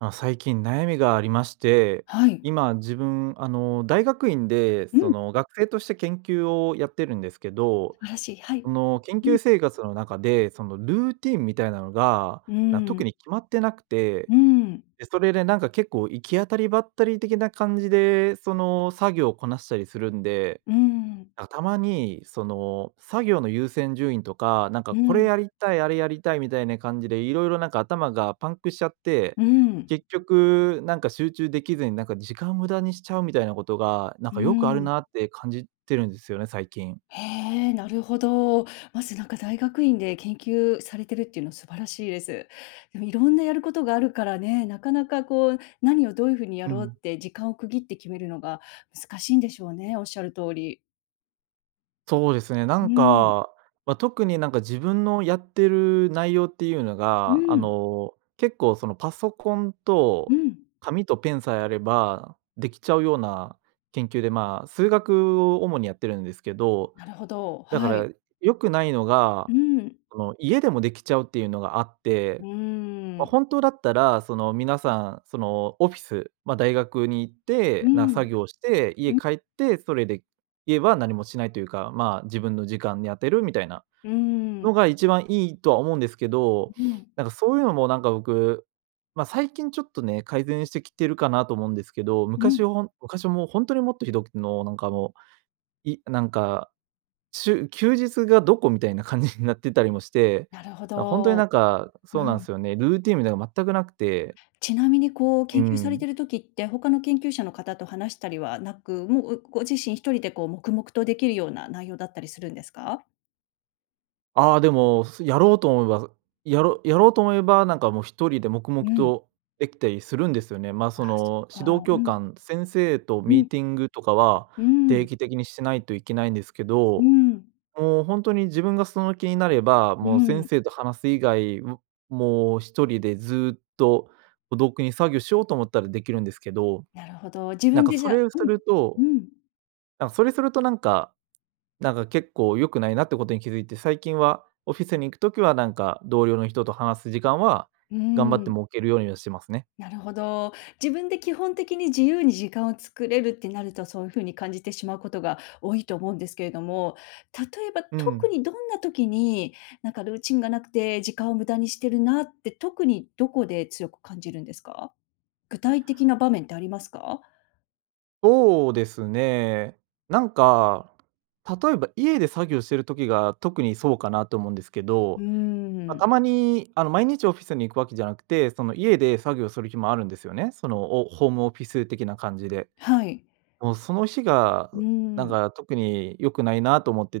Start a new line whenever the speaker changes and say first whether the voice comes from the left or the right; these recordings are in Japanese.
right: ま、最近悩みがありまして、
left: はい。
right: 今自分、あの、大学院で
left: う
right: そ
left: ん。
right: の、学生として研究をやってるんですけど、
left: 素晴らしい、はい。
right: その、研
left: う
right: 究
left: ん。
right: 生活の中で、その、ルーティンみたいなのが、
left: う
right: な、
left: ー
right: 特
left: ん。
right: に決まってなくて。
left: うん。
right: で、それでなんか結構行き当たりばったり的な感じで、その、作業こなしたりするんで、
left: うん。
right: な、たまにその、作業の優先順位とか、なんか
left: う
right: これ
left: ん。
right: やりたい、あれやりたいみたいな感じで、色々なんか頭がパンクしちゃって、
left: うん。
right: 結局なんか集中できずに、なんか時間無駄にしちゃうみたいなことが、なん
left: う
right: かよくある
left: ん。
right: なって感じてるんですよね、最近。
left: へえ、なるほど。まずなんか大学院で研究されてるっていうのは素晴らしいです。でもいろんなやることがあるからね、なかなかこう、何をどういう風にや
right: う
left: ろう
right: ん。
left: って時間を区切って決めるのが難しいんでしょうね、おっしゃる通り。
right: そうですね。な
left: う
right: ん
left: ん。
right: か、ま、特になんか自分のやってる内容っていうの
left: う
right: が、あ
left: ん。
right: の、結構そのパソコン
left: う
right: と
left: ん。
right: 紙とペンさえあれば、できちゃうような研究で、ま、数学を主にやってるんですけど。
left: なるほど、
right: だか
left: は
right: ら
left: い。
right: 良くないのが、
left: うん。
right: その、家でもできちゃうっていうのがあっ
left: う
right: て、
left: ー
right: ま、
left: ん。
right: 本当だったら、その、皆さんその、オフィス、ま、大学に行っ
left: う
right: て、なん作
left: ん。
right: 業して、
left: う
right: 家
left: ん。
right: 帰って、それで、家は何もしないというか、まあ自分の時間に当てるみたいな
left: うー
right: の
left: ん。
right: が一番いいとは思うんですけど。
left: ううん。
right: なんかそういうのもなんか僕、ま、最近ちょっとね、改善してきてるかなと思うんですけど、
left: う
right: 昔
left: ん。
right: はほん昔はもうほんとにもっとひどくの、なんかもう、いなんか、しゅ休日がどこみたいな感じになってたりもして。
left: なるほ
right: なん、ほんとにな
left: ど。
right: んか、
left: う
right: そうなん
left: ん。
right: すよね。ルーティンみたいのが全くなくて。
left: ちなみにこう、
right: う
left: 研究され
right: ん。
left: てる時って、他の研究者の方と話したりはなく、もう、うご自身一人でこう黙々とできるような内容だったりするんですか？
right: ああ、でも、すやろうと思えばやろうやろうと思えば、なんか、もう、1人で黙
left: う
right: 々
left: ん。
right: とできたりするんですよね。まあ、そ
left: あ、そっ
right: の、指導
left: か。
right: 教
left: うん。
right: 官先生と
left: う
right: ミー
left: ん。
right: ティングとかは、
left: うー
right: 定
left: ん。
right: 期的にしないといけないんですけ
left: うー
right: ど、
left: ん。
right: もう、ほんとに自分がその気になれば、
left: う
right: もう、先
left: ん。
right: 生と話す以外、ももう、1人でずっと孤独に作業しようと思ったらできるんですけど。
left: なるほど、自
right: なん
left: 分
right: か、
left: で
right: そ
left: じゃ
right: れをす
left: うん、
right: ると、
left: うん。
right: なんそれすると、なんかなんか、結構良くないなってことに気付いて、最近はオフィスに行く時は、なんか、同僚の人と話す時間は
left: うー
right: 頑張って
left: ん。
right: 設けるようにはしてますね。
left: なるほど。自分で基本的に自由に時間を作れるってなると、そういう風に感じてしまうことが多いと思うんですけれども。例えば、
right: う
left: 特
right: ん。
left: にどんな時に、なんかルーチンがなくて、時間を無駄にしてるなって、特にどこで強く感じるんですか？具体的な場面ってありますか？
right: そうですね。なんか、例えば家で作業してる時が、特にそうかなと思うんですけ
left: うー
right: ど。ま、
left: ん。
right: たまに、あの、毎日オフィスに行くわけじゃなくて、その、家で作業する日もあるんですよね。その、おホームオフィス的な感じで。
left: はい。
right: もう、その日が、
left: うー
right: なん
left: ん。
right: か、特に良くないなと思って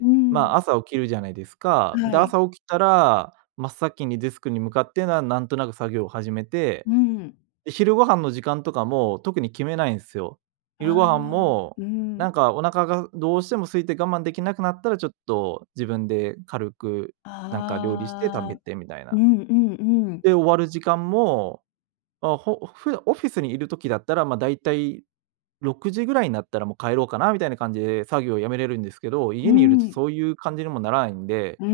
left: う
right: ま
left: ん。
right: あ、朝起きるじゃないですか。
left: は
right: で、
left: い。
right: 朝起きたら真っ先にデスクに向かって、なんなんとなく作業を始めて、
left: うん。
right: で、昼ご飯の時間とかも特に決めないんすよ。昼ご
left: あ
right: 飯
left: あ。
right: も、
left: うん。
right: なんか、お腹がどうしても空いて我慢できなくなったら、ちょっと自分で軽く、なんか料理して食
left: あ
right: べ
left: あ。
right: てみたい
left: う
right: な。
left: んうんうん。
right: で、終わる時間も、ま、ほふだオフィスにいる時だったら、ま、だいたい6時ぐらいになったら、もう帰ろうかなみたいな感じで作業をやめれるんですけど、
left: う
right: 家
left: ー
right: にいるとそ
left: ん。
right: ういう感じにもならないんで、
left: うー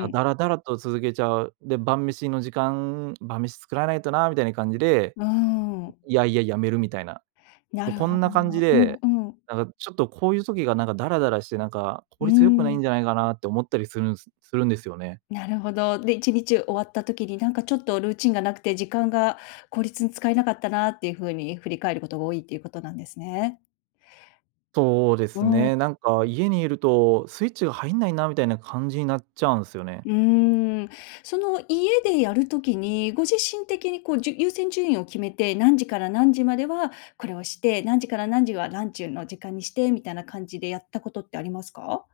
right: ま、
left: ん。
right: だらだらと続けちゃう。で、晩飯の時間、晩飯作らないとな、みたいな感じで、
left: うーん。
right: 嫌々やめるみたいな。
left: な
right: もう、
left: る
right: こ
left: ほ
right: んな
left: ど。
right: 感じ
left: う
right: で、
left: んうん。
right: なんか、ちょっと、こういう時が、なんか、ダラダラして、なんか、
left: う
right: 効
left: ー
right: 率良くないん
left: ん。
right: じゃないかなって思ったりするんすするんですよね。
left: なるほど。で、1日終わった時に、なんか、ちょっとルーチンがなくて、時間が効率に使えなかったなっていう風に振り返ることが多いっていうことなんですね。
right: そうで
left: う
right: す
left: ーん。
right: ね。なんか、家にいるとスイッチが入んないな、みたいな感じになっちゃうんすよね。
left: うーん。その、家でやる時に、ご自身的に、こう、じゅ優先順位を決めて、何時から何時まではこれをして、何時から何時はランチの時間にして、みたいな感じでやったことってありますか？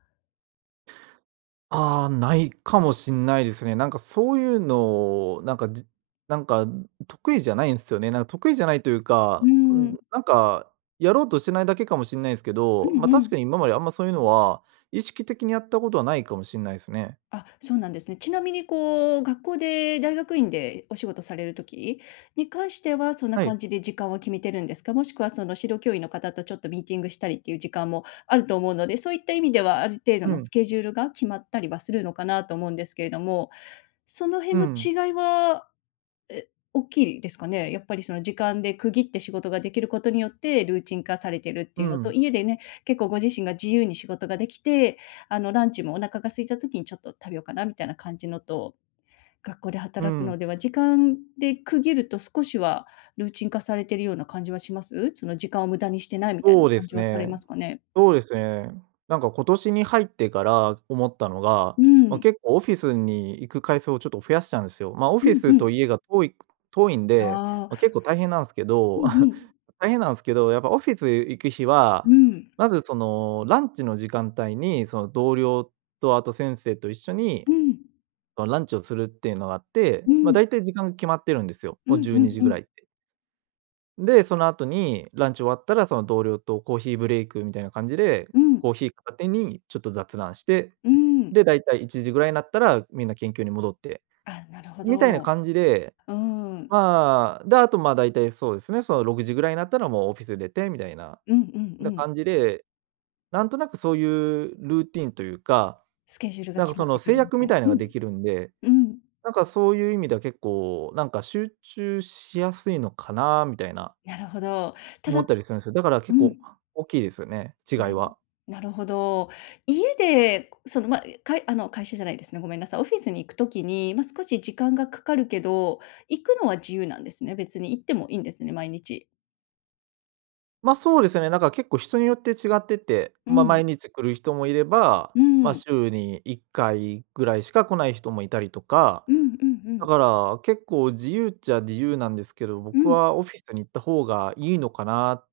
right: ああ、ないかもしんないですね。なんかそういうの、なんかじなんか得意じゃないんすよね。なん、得意じゃないという
left: うー
right: か。うん、
left: ん。
right: なんか、やろうとしてないだけかもしんないすけ
left: う
right: ど。
left: ん
right: ま、
left: う
right: 確か
left: ん。
right: に今まで、あんまそういうのは、意識的にやったことはないかもしんないすね。
left: あ、そうなんですね。ちなみにこう、学校で大学院でお仕事される時に関しては、そんな
right: はい。
left: 感じで時間は決めてるんですか？もしくはその、指導教員の方とちょっとミーティングしたりっていう時間もあると思うので。そういった意味では、ある程度
right: う
left: のス
right: ん。
left: ケジュールが決まったりはするのかなと思うんですけれども。その
right: う
left: 辺の
right: ん。
left: 違いは、え、おっきいですかね？やっぱりその時間で区切って、仕事ができることによってルーチン化されてるって
right: う
left: いうのと、
right: ん。
left: 家でね、結構ご自身が自由に仕事ができて、あのランチも、お腹が空いた時に、ちょっと食べようかなみたいな感じのと学校で
right: う
left: 働く
right: ん。
left: のでは、時間で区切ると、少しはルーチン化されてるような感じはします？その時間を無駄にしてないみたいな
right: そうで
left: 感じ
right: す
left: はされま
right: ね。
left: すかね？
right: そうですね。なんか、今年に入ってから思ったのが、
left: う
right: ま、
left: ん。
right: 結構オフィスに行く回数をちょっと増やしたんすよ。ま、オ
left: う
right: フィ
left: んう
right: ス
left: ん。
right: と家が遠いく遠いんで、
left: あ
right: ま、
left: あ。
right: 結構大変なんすけ
left: う
right: ど。
left: んうん。
right: 大変なんすけど、やっぱオフィス行く日
left: う
right: は
left: ん。
right: まず、そのランチの時間帯に、その、同僚とあと先生と一緒に
left: うん。
right: のランチをするっていうのがあって。
left: う
right: ま、
left: ん。
right: 大体時間が決まってるんですよ。
left: うん
right: も
left: う
right: うじゅうに
left: ん
right: じ
left: う
right: ぐら
left: ん。
right: いって。で、そのあとに、ランチ終わったらその、同僚とコーヒーブレイクみたいな感じで、
left: う
right: コ
left: ん。
right: ーヒー片手にちょっと雑談して、
left: うーん。
right: で、大体1時ぐらいなったら、みんな研究に戻って
left: あ、なるほ
right: みたいな
left: ど。
right: 感じで、
left: うーん。
right: まあ、で、あとまあ、大体そうですね、その、6時ぐらいなったら、もうオフィス出てみたいな、
left: うんうんう
right: だ
left: ん。
right: 感じで、なんとなくそういうルーティンというか、
left: スケジュールが
right: なんか
left: 決ま
right: そ
left: っ
right: の、
left: てく
right: 制
left: るみ
right: 約
left: た
right: み
left: い
right: たい
left: う
right: のが
left: ん。
right: できるんで、
left: うん。
right: なんかそういう意味では結構、なんか集中しやすいのかなみたいな
left: なるほど。た
right: 思
left: だ、
right: った
left: と
right: りするんすよ。だから
left: う
right: 結構
left: ん。
right: 大きいですよね、違い
left: なる
right: は。
left: なるほど。家で、その、ま、かいあの、会社じゃないですね、ごめんなさい。オフィスに行くときに、ま、少し時間がかかるけど、行くのは自由なんですね。別に行ってもいいんですね、毎日。
right: ま、そうですよね、なんか結構人によって違ってて、
left: う
right: まあ
left: ん。
right: 毎日来る人もいれば、
left: う
right: まあ
left: ん。
right: 週に1回ぐらいしか来ない人もいたりとか、
left: うんうんう
right: だ
left: ん。
right: から結構自由っちゃ自由なんですけど、
left: う
right: 僕
left: ん。
right: はオフィスに行った方がいいのかなっ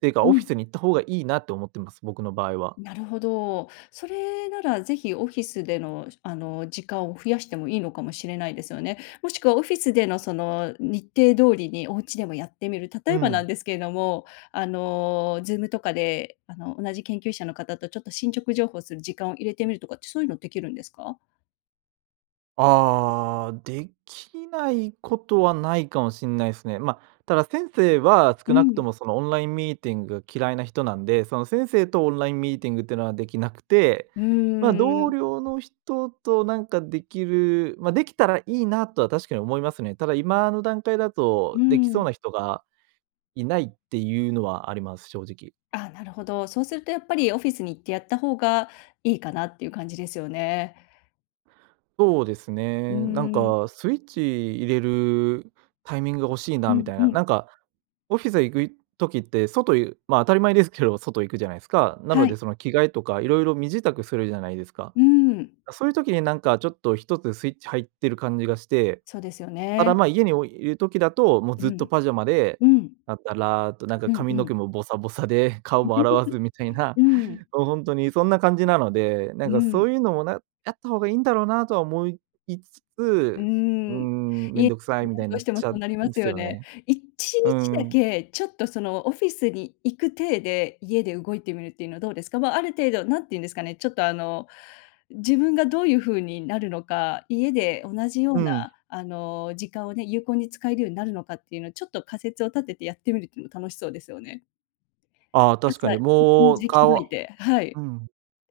right: ていうか、
left: う
right: オフィ
left: ん。
right: スに行った方がいいなって思ってます、僕の場合は。
left: なるほど。それならぜひオフィスでのしあの、時間を増やしてもいいのかもしれないですよね。もしくはオフィスでのその、日程通りにお家でもやってみる。例
right: う
left: えばなん
right: ん。
left: ですけども、あの、Zoom とかであの、同じ研究者の方とちょっと、進捗情報する時間を入れてみるとかって、そういうのできるんですか？
right: ああ、できないことはないかもしんないすね。ま、ただ先生は
left: う
right: 少なくと
left: ん。
right: も、その、オンラインミーティング嫌いな人なんで、その、先生とオンラインミーティングってのはできなくて、
left: う
right: まあ、同
left: ん。
right: 僚の人となんかできる、まあ、できたらいいなとは確かに思いますね。ただ今の段階だ
left: う
right: と、できそう
left: ん。
right: な人がいないっていうのはあります、正直。
left: あ、なるほど。そうするとやっぱり、オフィスに行ってやった方がいいかなっていう感じですよね。
right: そうです
left: うー
right: ね、なん
left: ん。
right: かスイッチ入れるタイミングが欲しい
left: う
right: なみ
left: ん、
right: たい
left: う
right: な、な
left: ん。
right: んか、オフィスへ行く時って外ゆまあ、当たり前ですけど、外行くじゃないですか。なの
left: はい。
right: でその、着替えとか色々身支度するじゃないですか。
left: うん。
right: だ、そういう時になんかちょっと一つスイッチ入ってる感じがして、
left: そうですよ
right: ただ、
left: ね。
right: まあ、家においる時だと、もう
left: う
right: ずっと
left: ん。
right: パジャマで、
left: うん。
right: ダダラッと、なんか
left: うん
right: 髪
left: う
right: の
left: ん。
right: 毛もボサボサで、顔も洗わずみたい な、
left: うん。
right: もうほんとにそんな感じなので、な
left: う
right: んか
left: ん。
right: そういうのも、な、やった方がいいんだろうなとは思いつ
left: うー
right: つ、うー
left: ん、
right: ん、め
left: い
right: ん
left: え
right: どくさいみた
left: [unintelligible]
right: い
left: ど
right: な
left: うし
right: っ
left: ても
right: ち
left: そ
right: ゃ
left: う
right: う
left: なりま
right: ん
left: す
right: す
left: よ
right: よ
left: ね。
right: ね。
left: いち
right: う
left: にちだ
right: ん。
left: け、ちょっとそのオフィスに行く体で、家で動いてみるっていうのはどうですか？は、ある程度、なんていうんですかね、ちょっと、あの、自分がどういうふうになるのか、家で同じよ
right: う
left: うな
right: ん。
left: あの、時間をね、有効に使えるようになるのかっていうのを、ちょっと仮説を立ててやってみるっていうのも楽しそうですよね。
right: ああ、
left: 朝
right: 確かに
left: [unintelligible]
right: もう、
left: じ着替
right: かわ
left: えて、はい。
right: うん、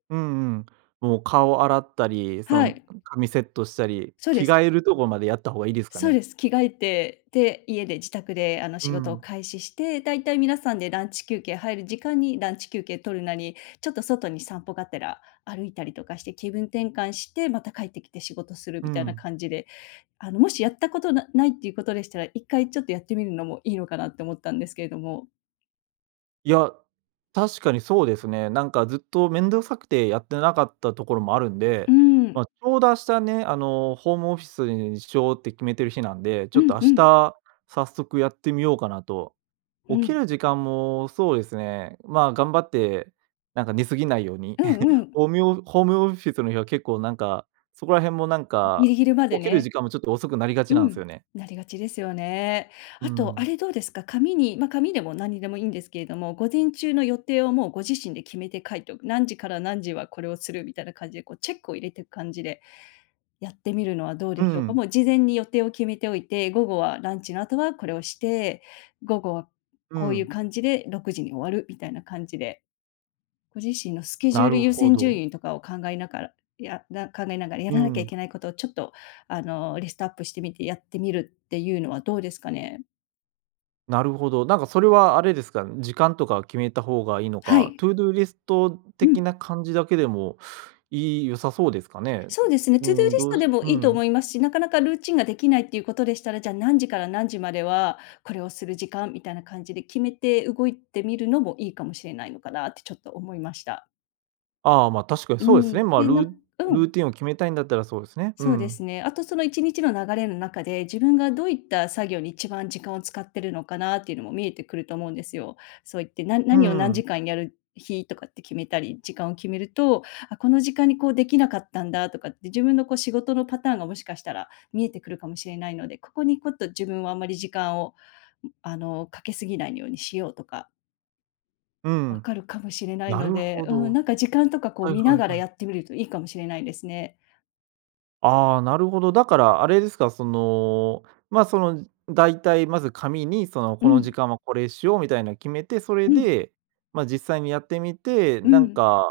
right: うんうん、もう顔洗ったり、そ
left: は
right: ん
left: い。
right: 髪セットしたり、
left: そうで
right: 着
left: す。
right: 替えるとこまでやった方がいいですか
left: そう
right: ね。
left: です。着替えて、で、家で自宅で、あの、
right: う
left: 仕事を
right: ん。
left: 開始して、だいたい皆さんでランチ休憩入る時間に、ランチ休憩取るなり、ちょっと外に散歩がてら歩いたりとかして、気分転換して、また帰ってきて仕事する
right: う
left: みたいな
right: ん。
left: 感じで、あの、もしやったことなないっていうことでしたら、一回ちょっとやってみるのもいいのかなって思ったんですけれども。
right: いや、確かにそうですね。なんかずっと面倒くさくてやってなかったところもあるん
left: うー
right: で、
left: ん。
right: まあ、ちょうどあしたね、あの、ホームオフィスにしようって決めてる日なんで、ち
left: う
right: ょっ
left: ん
right: とあ
left: う
right: し
left: ん。
right: た、早速やってみようかなと。
left: う
right: 起き
left: ん。
right: る時間もそうですね、まあ頑張って、なんか寝過ぎないように、
left: うんう ん。
right: おみおホームオフィスの日は結構なんか、そこら辺もなん
left: うん、ギ
right: か、
left: リギリまで
right: 起きる
left: ね。
right: 時間もちょっと遅くなりが
left: う
right: ちなんす
left: ん、
right: よね。
left: なりがちですよね。
right: うー
left: あと、あ
right: ん。
left: れどうですか、紙にま、紙でもなんにでもいいんですけれども、午前中の予定をもうご自身で決めて書いてお何時から何時はこれをするみたいな感じでこうチェックを入れてく感じで、やってみるのはどう
right: う
left: でしょうか。
right: ん。
left: もう事前に予定を決めておいて、午後はランチの後はこれをして、午後は
right: う
left: こういう
right: ん。
left: 感じで6時に終わるみたいな感じで。ご自身のスケジュ
right: な
left: ール
right: る
left: 優
right: ほ
left: 先順
right: ど。
left: 位とかを考えながら、やな考えながらや
right: う
left: らなきゃい
right: ん。
left: けないことをちょっとあの、リストアップしてみてやってみるっていうのはどうですかね。
right: なるほど、なんかそれはあれですか、ん、時間とか決めた方がいいの
left: は
right: か、
left: い。
right: トゥードゥーリスト
left: う
right: 的
left: ん。
right: な感じだけでも、いい良さそうですかね。
left: そうですね、
right: う
left: トゥードゥー
right: ーん、
left: リス
right: どう
left: ト
right: す
left: でも
right: う
left: いいと
right: ん。
left: 思いますし、なかなかルーチンができないっていうことでしたら、じゃ、何時から何時まではこれをする時間みたいな感じで決めて動いてみるのもいいかもしれないのかなってちょっと思いました。
right: ああ、ま、確かに
left: う
right: そうです
left: ん、
right: ね。ま、
left: で、な
right: ル
left: んう
right: ル
left: ん。
right: ーティンを決めたいんだったら、そうですね。う
left: そうです
right: ん。
left: ね。あとその1日の流れの中で、自分がどういった作業に一番時間を使ってるのかなっていうのも見えてくると思うんですよ。そういって、な
right: うー
left: 何を何
right: ん。
left: 時間やる日とかって決めたり、時間を決めると、あ、この時間にこうできなかったんだとかって、自分の、こう、仕事のパターンがもしかしたら見えてくるかもしれないので、ここに、こっと自分はあんまり時間をあの、掛け過ぎないようにしようとか
right: う
left: 分
right: ん。
left: かるかもしれない
right: な
left: の
right: る
left: で、
right: ほ
left: うん、
right: ど。
left: なんか、時間とか、こう、
right: はい
left: 見
right: は
left: な
right: い
left: がら
right: はい。
left: やってみるといいかもしれないですね。
right: ああ、なるほど。だから、あれですか？その、ま、その、大体まず紙に、その、
left: う
right: この
left: ん。
right: 時間はこれしようみたいな決めて、そ
left: う
right: れ
left: ん。
right: で、ま、実際にやってみて、
left: う
right: なん
left: ん。
right: か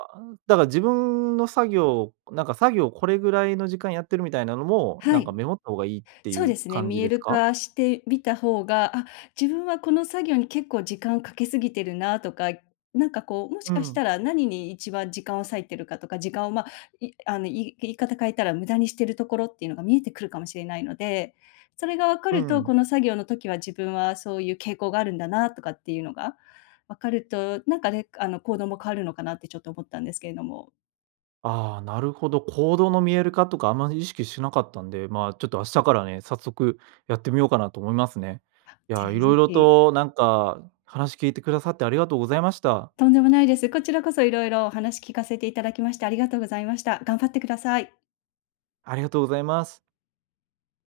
right: だから自分の作業なんか、作業これぐらいの時間やってるみたいなのも、
left: は
right: なん
left: い。
right: か、メモった方がいいってい
left: そうで
right: う
left: すね、
right: 感
left: 見
right: じ
left: え
right: です
left: る
right: か？
left: 化してみた方が、あ、自分はこの作業に結構時間掛け過ぎてるな、とか、なんか、こう、もし
right: う
left: かし
right: ん。
left: たら何に一番時間を割いてるかとか、時間を、ま、いあの、い言い方変えたら、無駄にしてるところっていうのが見えてくるかもしれないので。それが分か
right: う
left: ると、
right: ん。
left: この作業の時は自分はそういう傾向があるんだな、とかっていうのが、分かると、なんかね、あの、行動も変わるのかなってちょっと思ったんですけれども。
right: ああ、なるほど、行動の見える化とかあまり意識しなかったんで、まあ、ちょっと明日からね、早速やってみようかなと思いますね。い
left: ぜ
right: や、
left: ひぜ
right: 色々
left: ひ。
right: と、なんか、話聞いてくださって、ありがとうございました。
left: とんでもないです。こちらこそ色々お話聞かせていただきまして、ありがとうございました。頑張ってください。
right: ありがとうございます。